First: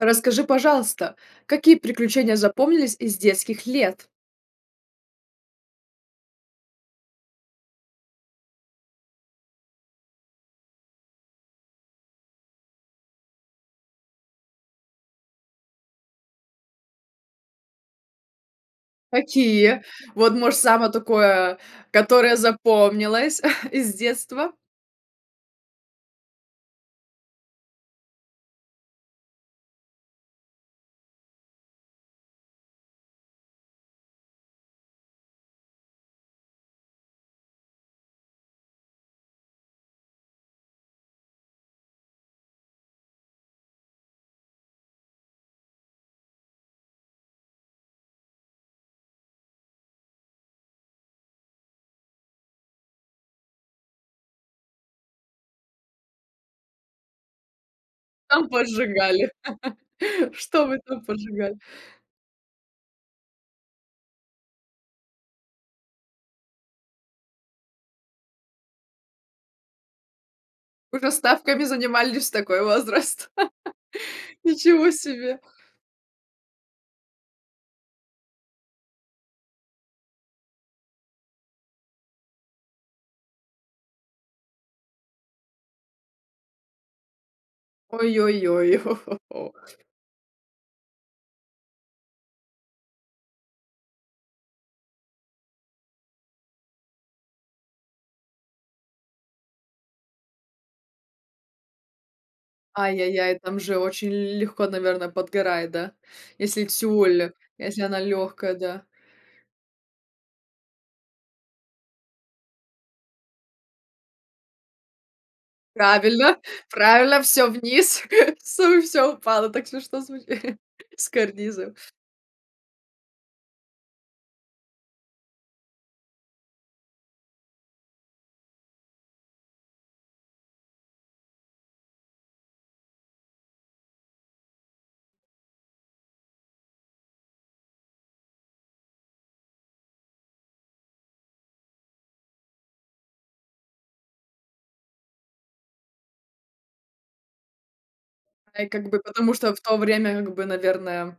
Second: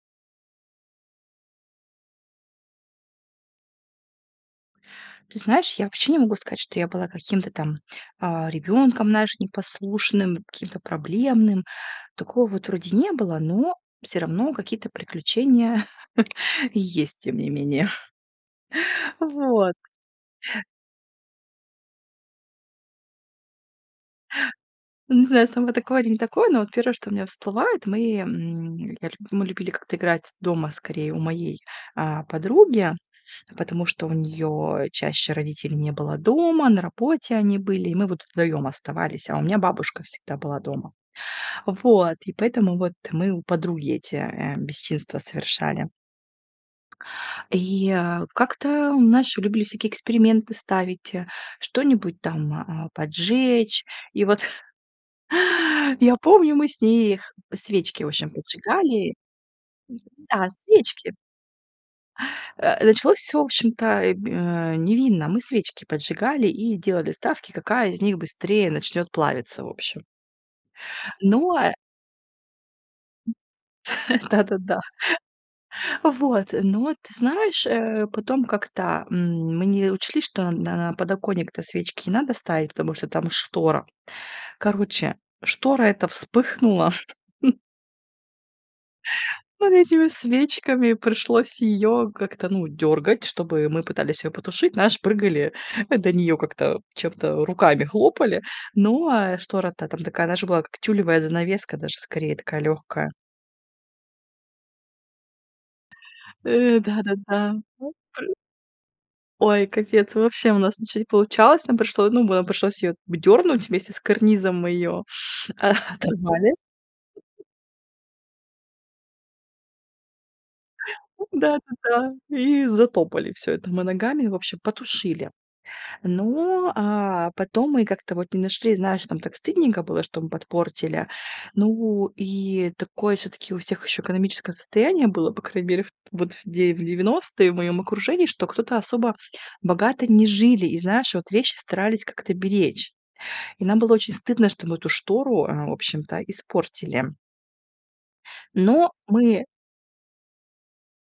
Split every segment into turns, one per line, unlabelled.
Расскажи, пожалуйста, какие приключения запомнились из детских лет?
Ты знаешь, я вообще не могу сказать, что я была каким-то там, а, ребенком, знаешь, непослушным, каким-то проблемным. Такого вот вроде не было, но всё равно какие-то приключения есть, тем не менее. Вот.
Какие? Вот, может, самое такое, которое запомнилось из детства?
Не знаю, сама такое или не такое, но вот 1, что у меня всплывает, мы, м, я лю мы любили как-то играть дома, скорее, у моей, э, подруги, потому что у неё чаще родителей не было дома, на работе они были, и мы вот вдвоём оставались, а у меня бабушка всегда была дома. Вот, и поэтому вот мы у подруги эти, э, бесчинства совершали. И, э, как-то у нас ещё любили всякие эксперименты ставить, э, что-нибудь там, а, поджечь. И вот. Я помню, мы с ней их свечки, в общем,
Там
поджигали.
поджигали.
Да,
Что вы там
свечки.
поджигали?
Э, началось всё, вощем-то, э, г, э, невинно. Мы свечки поджигали и делали ставки, какая из них быстрее начнёт плавиться, в общем.
Уже
Но,
ставками
э
занимались в такой возраст.
Да-да-да.
Ничего себе!
Вот, но ты знаешь, э, потом как-то, м, мы не учли, что на на подоконник-то свечки не надо ставить, потому что там штора. Короче, штора эта вспыхнула.
Ой-ой-ой, хо-хо-хо.
Вот этими свечками пришлось ее как-то, ну, дёргать, чтобы мы пытались ее потушить. Знаешь, прыгали до нее как-то, чем-то, руками хлопали. Ну, а штора то там такая, знаешь, была, как тюлевая занавеска даже скорее, такая легкая.
Ай-яй-яй, там же очень л легко, наверно, подгорает, да? Если
Э,
тюль,
да-да-да.
если
Вот
она
пры
легкая, да?
Ой, капец вообще, у нас ничего не получалось. Нам пришло ну нам пришлось ее в дернуть вместе с карнизом, мы ее, а, о
Правильно,
оторвали.
правильно, всё вниз, всё всё упало. Так смешно звучит с карнизов.
Да-да-да. И затопали всё это мы ногами, в общем потушили. Ну, а потом мы как-то вот не нашли, знаешь, нам так стыдненько было, что мы подпортили. Ну, и такое всё-таки у всех еще экономическое состояние было, по крайней мере, в вот в девя девяностые в моем окружении, что кто-то особо богато не жили. И знаешь, вот вещи старались как-то беречь. И нам было очень стыдно, что мы эту штору, а, в общем-то испортили.
Да, и как
Но
бы потому,
мы
что в то время, как бы, наверное,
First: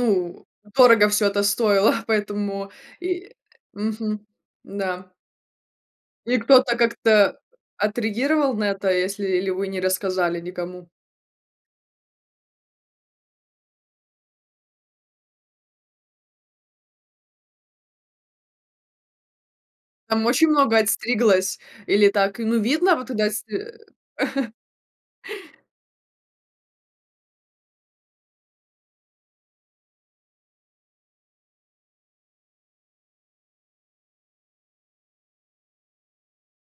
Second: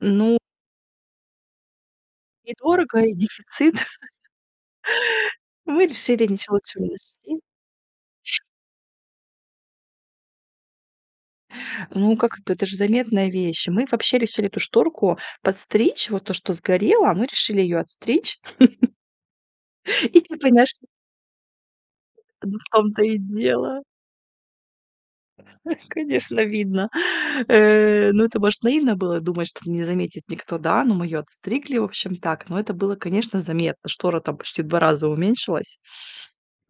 Ну
дорого всё это стоило,
И
поэтому
дорого,
и
и
э,
дефицит.
мгм, да.
Мы решили,
И
ничего
кто-то
лучшего не
как-то
нашли
отреагировал на это, если ли вы не рассказали никому?
Ну, как это, это же заметная вещь. Мы вообще решили эту шторку подстричь, вот то, что сгорело, мы решили её отстричь. И
Там
ты.
очень много
[unintelligible]
отстриглось или так,
Ну,
ну,
в
видно
том-то
вот
и
туда сь, э?
дело. Ну, конечно видно, э, ну, это может наивно было думать, что не заметит никто, да, но мы её отстригли, в общем так, но это было, конечно, заметно. Штора там почти в 2 раза уменьшилась.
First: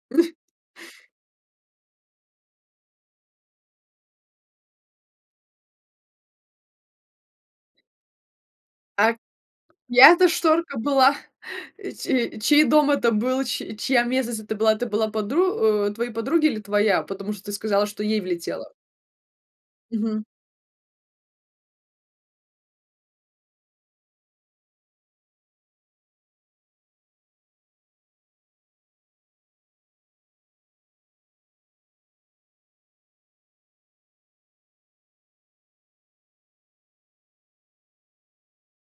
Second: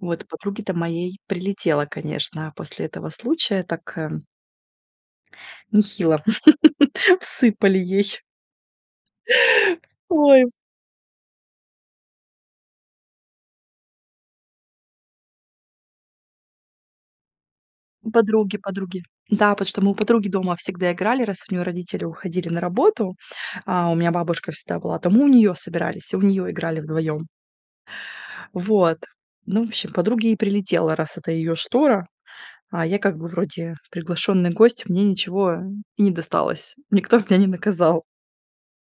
Вот, подруге-то моей прилетело, конечно, после этого случая, так, э. Нехило всыпали ей.
А чья это
Ой.
шторка была? Че чей дом это был, чь чья местность это была, это была подру о, твоей подруги или твоя, потому что ты сказала, что ей
Подруги,
влетело?
подруги. Да, потому что мы у
Мгм.
подруги дома всегда играли, раз у нее родители уходили на работу. А, у меня бабушка всегда была, то мы у нее собирались, у нее играли вдвоем. Вот. Ну, в общем, подруге и прилетело, раз это её штора. А я как бы вроде приглашённый гость, мне ничего и не досталось. Никто бы меня не наказал.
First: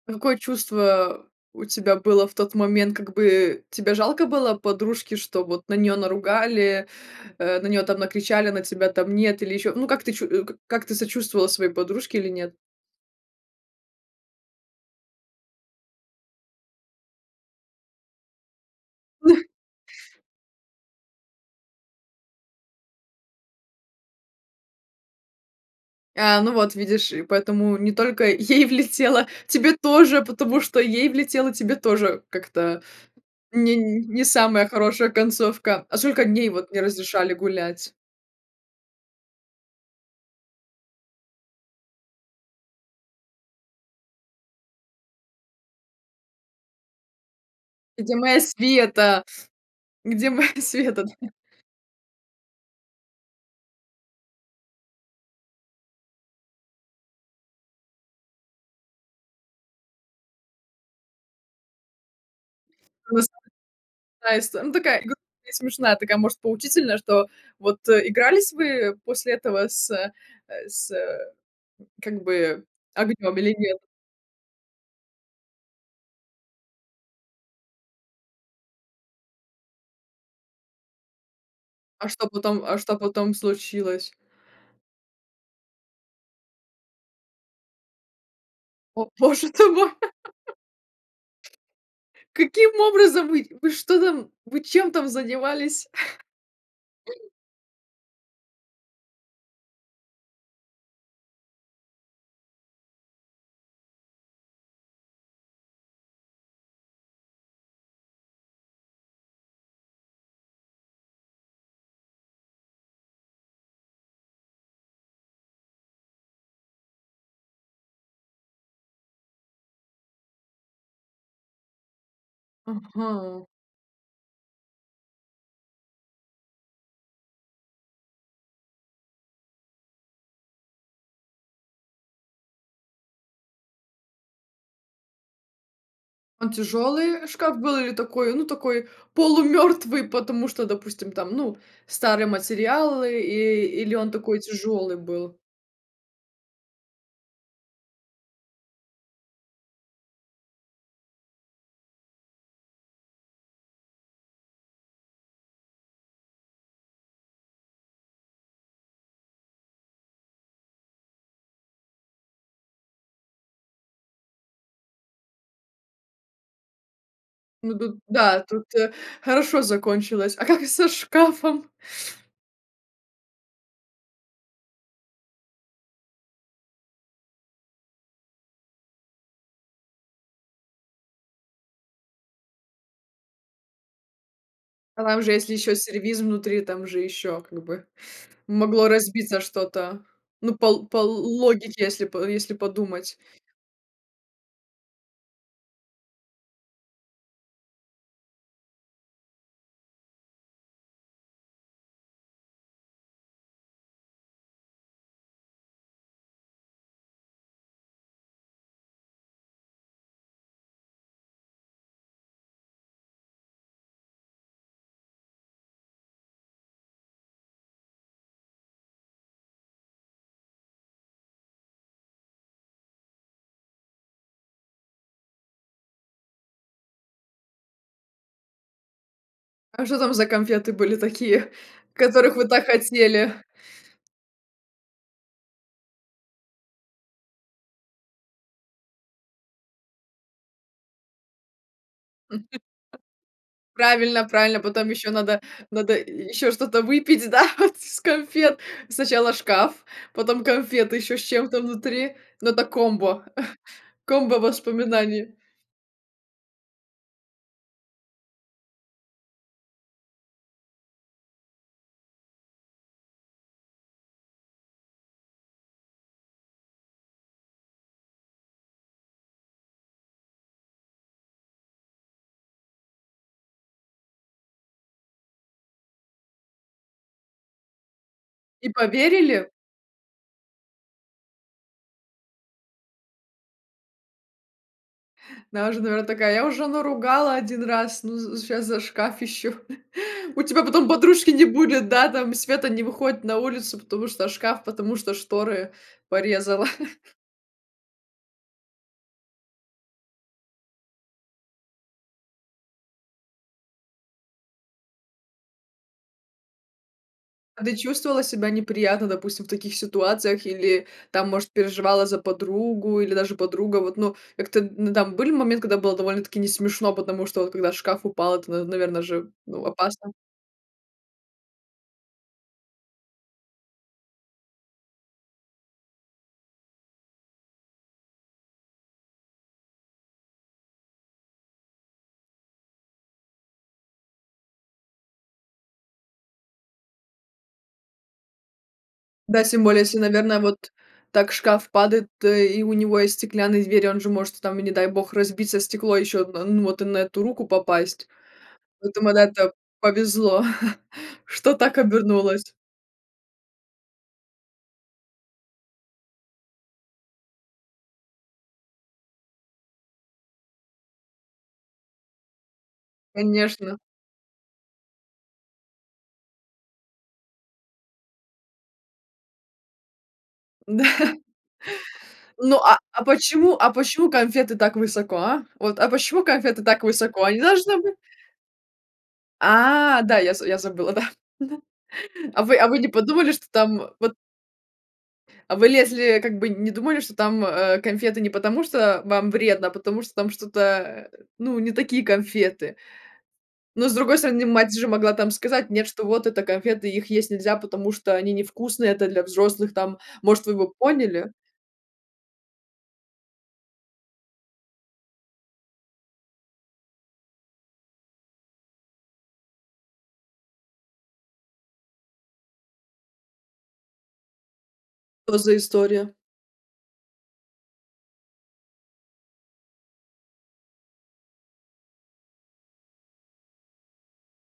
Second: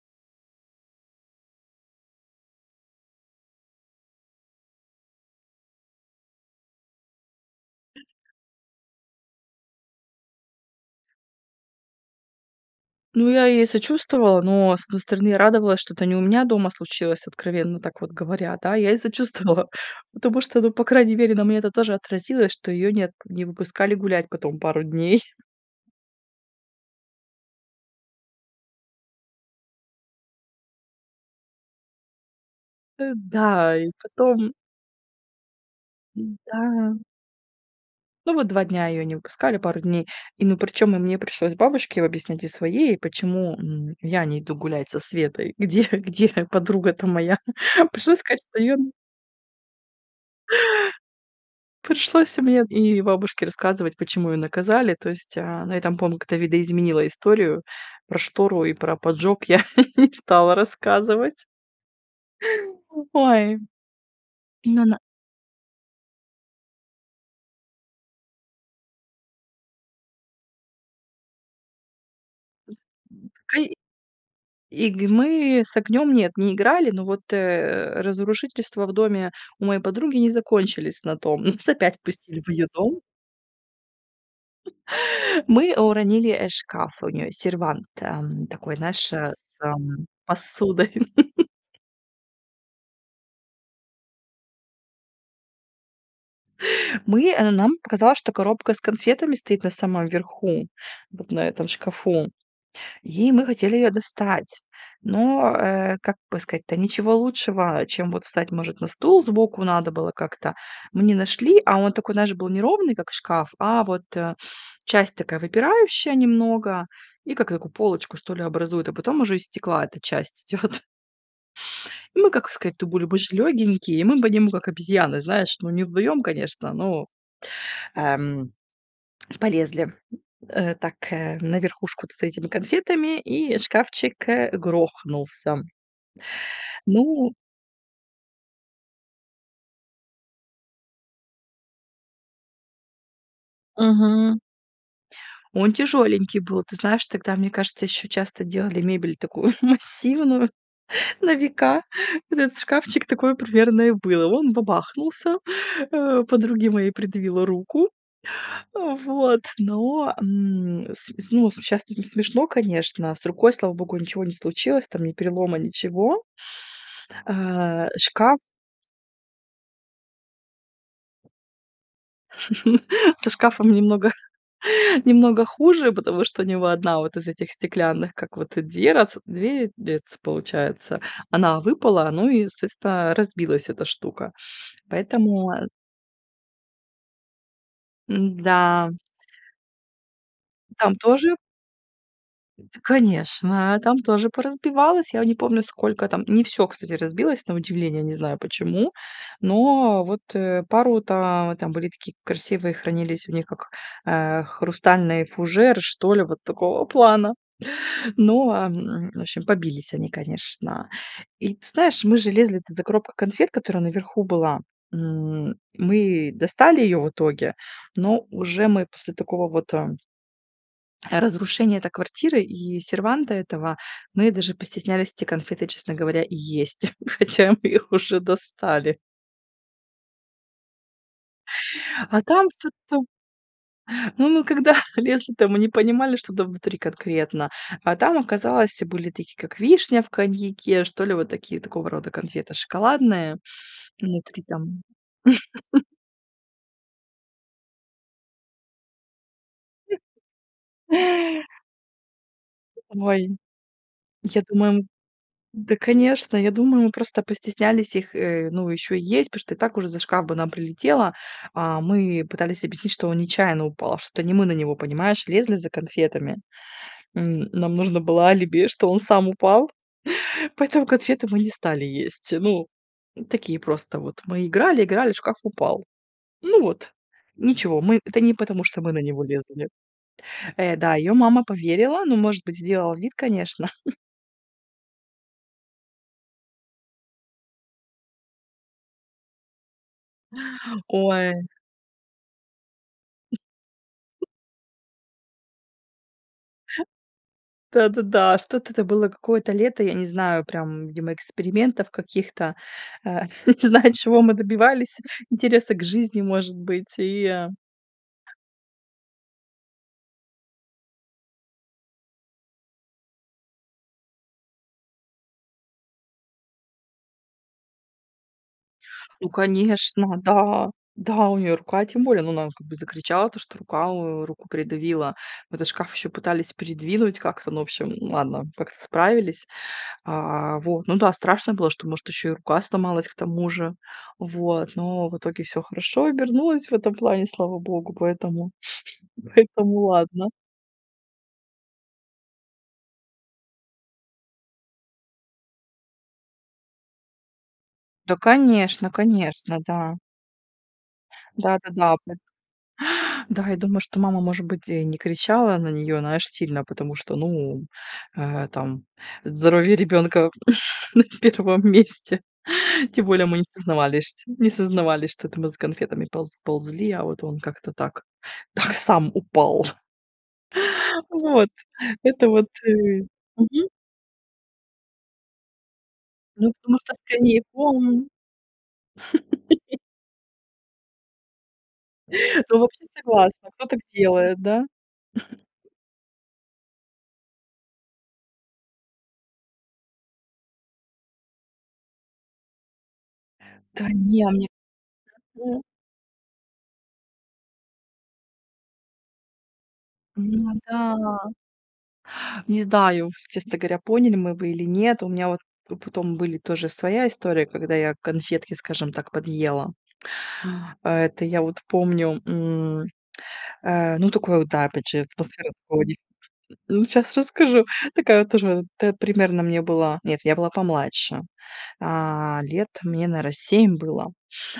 Какое чувство у тебя было в тот момент? Как бы тебе жалко было подружки, что вот на неё наругали, э, на неё там накричали, на тебя там нет или ещё? Ну, как ты чу как ты сочувствовала своей подружке или нет?
Ну, я ей сочувствовала, но, с одной стороны, радовалась, что это не у меня дома случилось, откровенно так вот говоря, да. Я ей сочувствовала, потому что, ну, по крайней мере, на мне это тоже отразилось, что ее нет не выпускали гулять потом пару дней.
А, ну вот видишь, и поэтому не только ей влетело, тебе тоже, потому что "ей влетело, тебе тоже"- как-то
Э,
не
да, и
не
потом
самая хорошая концовка. А сколько дней вот не
Да.
разрешали гулять?
Ну вот 2 дня ее не выпускали, пару дней. И, ну, причем и мне пришлось бабушке объяснять, и своей, и почему, м, я не иду гулять со Светой, где где подруга-то моя.
Где
Пришлось
моя
сказать, что ее н
Света? Где моя Света, да?
Пришлось мне и бабушке рассказывать, почему её наказали, то есть, э, ну, я там помню, как-то видоизменила историю. Про штору и про поджог я не стала рассказывать.
Просто
Ой.
такая ист ну,
Ну да.
такая: и гру и смешная, такая, может, поучительная, что вот Игрались вы после этого с э, с как бы
З
огнем или
к
нет?
И г мы с огнем- нет, не играли, но вот, э, разрушительства в доме у моей подруги не закончились на том. Нас опять
А что
пустили в
потом
её
а что
дом.
потом случилось?
Мы уронили, э, шкаф у неё. Сервант, эм, такой,
О,
знаешь, э,
боже
с,
ты мой!
эм, посудой.
Каким образом вы вы что там вы чем там занимались?
Мы, э, нам показалось, что коробка с конфетами стоит на самом верху, вот на этом шкафу, и мы хотели её достать. Но, э, как бы сказать-то, ничего лучшего, чем вот встать, может, на стул сбоку надо было как-то, мы не нашли, а он такой, знаешь, был неровный, как шкаф, а вот, э, часть такая выпирающая немного и как такую полочку, что ли, образует, а потом уже из стекла эта часть идет. Мы, как сказать-то, были мы ж
Ага.
лёгонькие, и мы по нему, как обезьяны, знаешь. Ну, не вдвоем, конечно, но, эм, полезли, э, так, э, на верхушку-то за этими конфетами, и шкафчик, э, грохнулся.
Он тяжёлый
Ну
шкаф был или такой, ну, такой полумёртвый, потому что, допустим, там, ну, старый материал, и или он
Мгм.
такой тяжёлый был?
Он тяжёленький был. Ты знаешь, тогда, мне кажется, еще часто делали мебель такую массивную, на века. Этот шкафчик- такое примерно и было. Он бабахнулся, э, подруге моей придавило руку. Вот. Но, м, с с ну, сейчас-то это смешно, конечно, а. С рукой, слава богу, ничего не случилось там, ни перелома, ничего.
Ну,
Э,
тут,
шкаф
да, тут, э, хорошо закончилось. А как со шкафом?
Со шкафом немного немного хуже, потому что у него 1 вот из этих стеклянных, как вот, э, дверац дверец дверец, получается, она выпала, ну и, соответственно, разбилась эта штука.
Там же
Поэтому,
если
э
еще сервиз внутри, там же еще как бы могло
М-да.
разбиться что-то, ну, по ло
Там
по
тоже
логике, если по если
Да,
подумать.
конечно, там тоже поразбивалось, я не помню, сколько там Не всё, кстати, разбилось, на удивление, не знаю почему. Но вот, э, пару там там были такие красивые, хранились у них как, э, хрустальный фужер, что ли, вот такого плана. Ну, а, в общем, побились они, конечно. И ты знаешь, мы же лезли-то за коробкой конфет, которая наверху была, м. Мы достали ее в итоге, но уже мы после такого вот, э разрушения это квартиры и серванта этого, мы даже постеснялись эти конфеты, честно говоря, и есть. Хотя мы их уже достали.
А что там за конфеты были такие,
А
которых
там
вы так
чёт там.
хотели?
Ну, мы когда лезли, то мы не понимали, что там внутри конкретно. А там оказалось были такие, как вишня в коньяке, что ли вот такие, такого рода
Мгм.
конфеты шоколадные
Правильно,
внутри
правильно.
там.
Потом ещё надо надо й ещё что-то выпить, да, вот из конфет? Сначала шкаф, потом конфеты, ещё с чем-то внутри. Ну это комбо.
Ой. Я думаю
Комбо-воспоминаний.
да, конечно, я думаю, мы просто постеснялись их, э, ну, ещё есть, потому что и так уже за шкаф бы нам прилетело. А, мы пытались объяснить, что он нечаянно упал, что это не мы на него, понимаешь, лезли за конфетами. М, нам нужно было алиби, что он сам упал, поэтому конфеты мы не стали есть. Ну, такие просто вот мы играли, играли, шкаф упал. Ну вот, ничего, мы это не потому,
И
что мы на него
поверили?
лезли. Э, да, её мама поверила, ну, может быть, сделала вид, конечно.
Она уже, наверное, такая: я уже, наверное, ругала 1 раз, но з сейчас за шкаф еще. У тебя потом подружки
Ой!
не будет, да, там, Света не выходит на улицу, потому что шкаф, потому что шторы порезала.
Да, да, да. Что-то это было какое-то лето, я не знаю прям, видимо, экспериментов каких-то, а. Не знаю, чего мы добивались, интереса к жизни, может быть и, э.
А ты чувствовала себя неприятно, допустим, в таких ситуациях или, там, может, переживала за подругу или даже подруга, вот, ну, как-то, ну, там были моменты, когда было довольно-таки не смешно, потому что вот когда шкаф упал, это, н наверное
Ну
же, ну, опасно.
конечно, да, да у нее рука тем более, ну, она как бы закричала, то что рука руку придавила в этот шкаф, еще пытались придвинуть как-то, ну в общем ладно, как-то справились. А вот, ну да, страшно было, что может еще и рука сломалась к тому же, вот, но в итоге всё хорошо обернулось в этом плане, слава богу, поэтому
Да, тем
поэтому
более, если,
ладно.
наверное, вот так шкаф падает, то, э, и у него есть стеклянные двери, он же может, там, и не дай бог, разбиться стекло, ещё од ну, вот и на эту руку попасть.
Да, конечно,
Поэтому она это
конечно, да.
повезло, что
Да,
так
да, да.
обернулось.
Да, я думаю, что мама, может быть, и не кричала на неё, знаешь сильно, потому что, ну, э, там, здоровье ребенка на 1 месте. Тем более, мы не
Конечно.
сознавались шть не сознавались, что это мы за конфетами полз ползли, а вот он как-то так так сам упал.
Да.
Вот, это вот
Ну, а, а
и
почему,
мгм.
а почему конфеты так высоко, а? Вот, а почему
Ну,
конфеты
потому
так
что
высоко? Они
скорее пол,
должны быть
м.
А, да, я з я забыла да. Да. А вы
Ну, в
а вы не
общем,
подумали что
согласна, кто так
там вот
делает, да?
А вы лезли, как бы не думали, что там, а, конфеты не потому, что вам вредно, а потому что там что-то, ну, не такие конфеты.
Да,
Но, с другой
не,
стороны, мать же могла, там,
мне.
сказать нет, что вот это конфеты, их есть нельзя, потому что они невкусные, это для взрослых, там,
М,
может,
ну
вы бы
да.
поняли.
Не знаю, честно говоря, поняли мы бы или нет. У меня вот п потом были тоже своя история, когда я конфетки, скажем так, подъела. А это я вот помню, м. Э, ну, такое вот, да, опять же,
Что
атмосфера
за
такого дефи.
история?
[unintelligible] Ну, сейчас расскажу. Такая вот тоже, это примерно мне было Нет, я была помладше. А. Лет мне, наверное, 7 было.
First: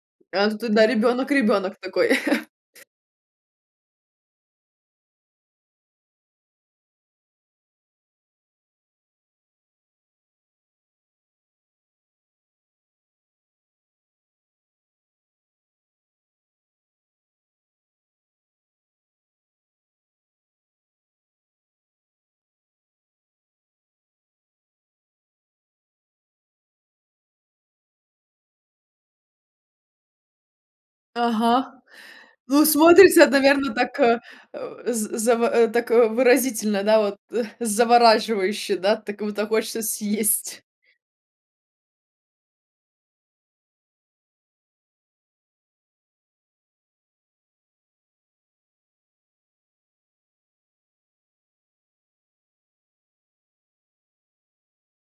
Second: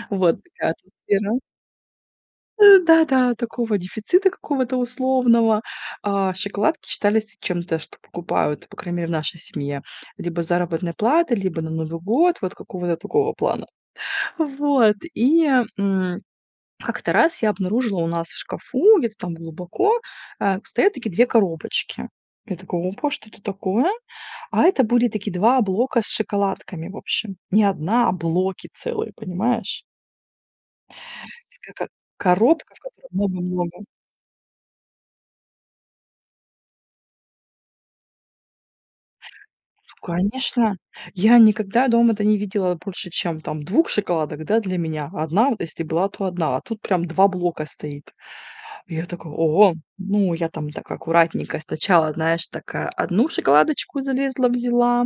Вот
А, ну, тут ты,
такая
да, ребёнок
атмосфера.
ребёнок такой.
Да-да, такого дефицита какого-то условного. А, шоколадки считались чем-то, что покупают, по крайней мере, в нашей семье. Либо с заработной платы, либо на Новый год. Вот какого-то такого плана. Вот. И, м, как-то раз я обнаружила у нас в шкафу, где-то там глубоко, а, стоят такие 2 коробочки. Я такая: опа, что это такое? А это были такие 2 блока с шоколадками, в общем. Не 1, а блоки целые, понимаешь? И
Ага.
скака
Ну,
коробка, в которой
смотрится, наверное,
много-много.
так, э, з заво так выразительно, да, вот, э, завораживающе, да? Так вот так хочется съесть.
Конечно, я никогда дома это не видела больше, чем там 2 шоколадок, да, для меня. 1 вот если была, то одна, а тут прям 2 блока стоит. Я такая: о! Ну, я там так аккуратненько сначала, знаешь, такая 1 шоколадочку залезла, взяла.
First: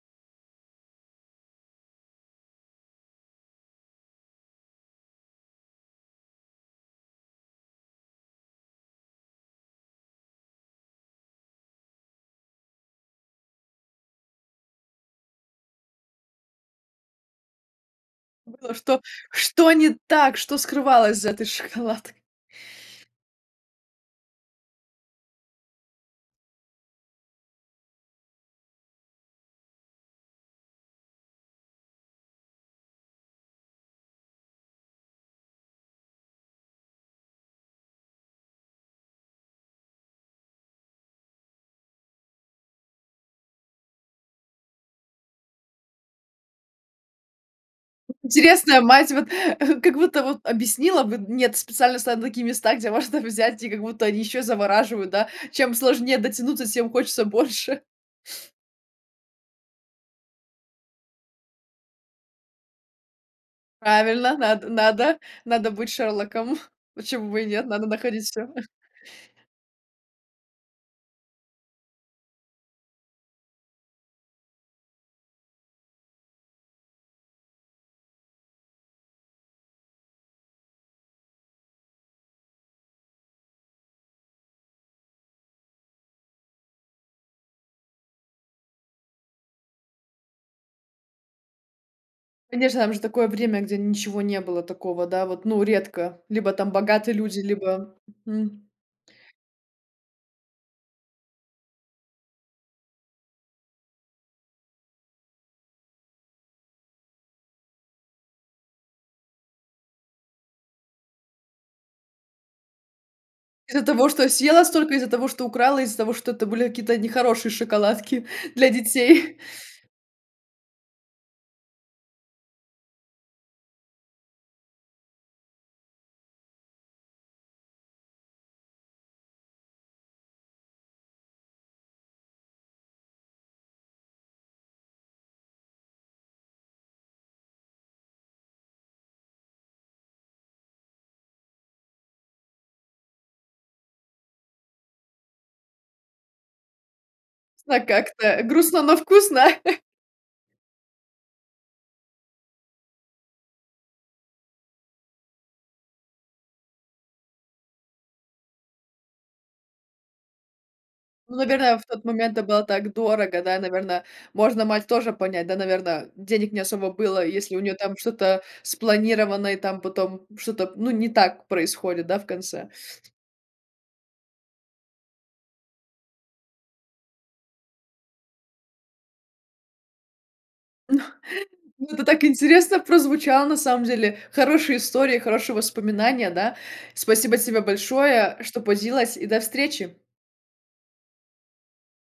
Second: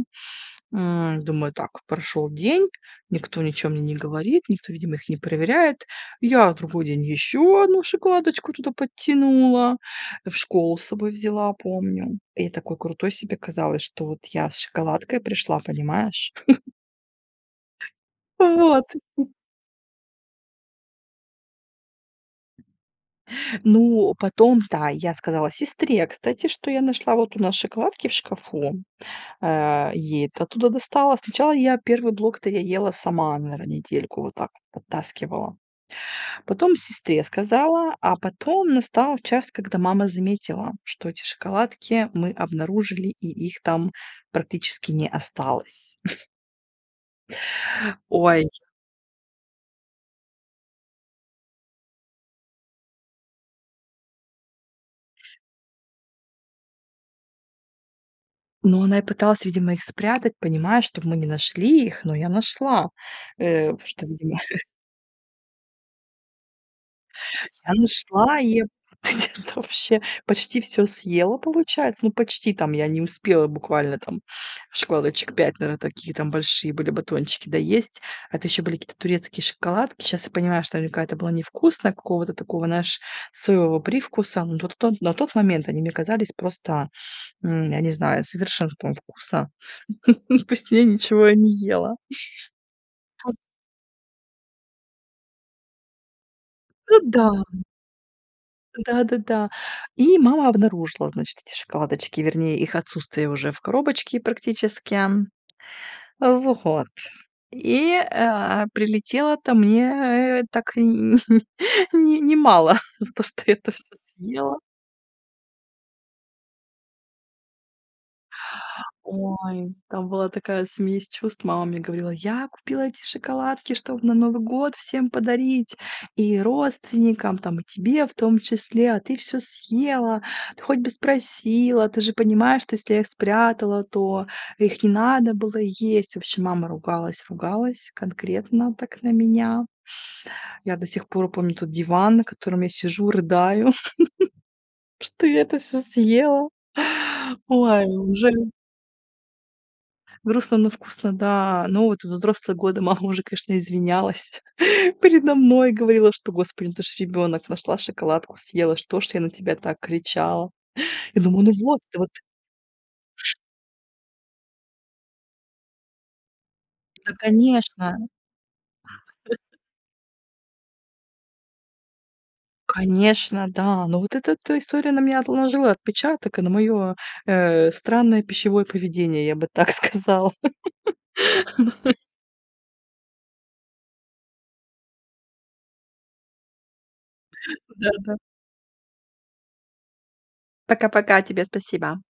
М. Думаю, так прошёл день, никто ничего мне не говорит, никто, видимо, их не проверяет. Я в другой день ещё 1 шоколадочку туда подтянула, в школу с собой взяла, помню. И такой крутой себе казалось, что вот я с шоколадкой пришла, понимаешь?
Думала:
Вот.
"Что, что не так, что скрывалось за этой шоколадкой?"
Ну, потом, да, я сказала сестре, кстати, что я нашла вот у нас шоколадки в шкафу, э, ей это оттуда достала. Сначала, я 1 блок-то я ела сама, наверное, недельку вот так вот подтаскивала. Потом сестре сказала, а потом настал час, когда мама заметила, что эти шоколадки мы обнаружили, и их там практически не осталось. Ой.
Интересная мать, вот, а, как будто вот объяснила бы, нет специально ставят на такие места, где можно взять и как будто они еще завораживают, да? Чем сложнее дотянуться, тем хочется больше.
Ну, она и пыталась, видимо, их спрятать, понимаешь, чтобы мы не нашли их, но я нашла. Э, что видимо
Правильно, над надо надо быть Шерлоком. Почему бы и нет?
Я
Надо находить
нашла
всё.
и где-то вообще почти всё съела, получается. Ну, почти, там, я не успела буквально, там, шоколадочек 5, наверное, такие, там, большие были батончики доесть. Это еще были какие-то турецкие шоколадки. Сейчас я понимаю, что наверняка это было невкусно, какого-то такого, знаешь, соевого привкуса. Но на тон на тот момент они мне казались просто, м, я не знаю, совершенством вкуса. Ну, вкусней ничего я не ела.
Конечно, там же такое время, где ничего не было такого, да, вот, ну, редко. Либо, там,
А,
богатые
да.
люди, либо, м.
Да, да, да. И мама обнаружила, значит, эти шоколадочки, вернее, их отсутствие уже в коробочке, практически. Во от, и, э, прилетело-то мне так и н не не мало за то, что я это
Из-за
всё
того, что
съела.
съела столько и из-за того, что украла, и из-за того, что это были какие-то нехорошие шоколадки для детей.
Ой! Там была такая смесь чувств! Мама мне говорила: "Я купила эти шоколадки, чтобы на Новый год всем подарить! И родственникам, там, и тебе в том числе, а ты всё съела, ты хоть бы спросила, ты же понимаешь, что если я их спрятала, то их не надо было есть". В общем, мама ругалась, ругалась конкретно так на меня. Я до сих пор помню тот диван, на котором я сижу, рыдаю, что я это все съела.
Но
Ой, ну уже.
как-то, грустно, но вкусно.
Грустно, но вкусно, да. Ну, вот во взрослые годы мама уже, конечно, извинялась передо мной. Говорила, что: "Господи, ну, это ж ребенок, нашла шоколадку, съела. Что ж я на тебя так кричала?" Я
Ну,
думаю, ну,
наверное,
вот,
в тот
вот.
момент это было так
Ш.
дорого, да? Наверно, можно мать тоже понять, да? Наверно, денег не особо
Да,
было, если у нее, там,
конечно.
что-то спланировано, и, там, потом что-то, ну, не так происходит, да, в конце?
Конечно, да. Ну, вот эта-то история на меня отложила отпечаток и на мое, э, странное пищевое поведение, я бы так сказала.
Ну ну, это так интересно прозвучало, на самом деле! Хорошая история, хорошие воспоминания, да? Спасибо тебе
Да, да.
большое, что поделилась, и до встречи!
Пока-пока, тебе спасибо.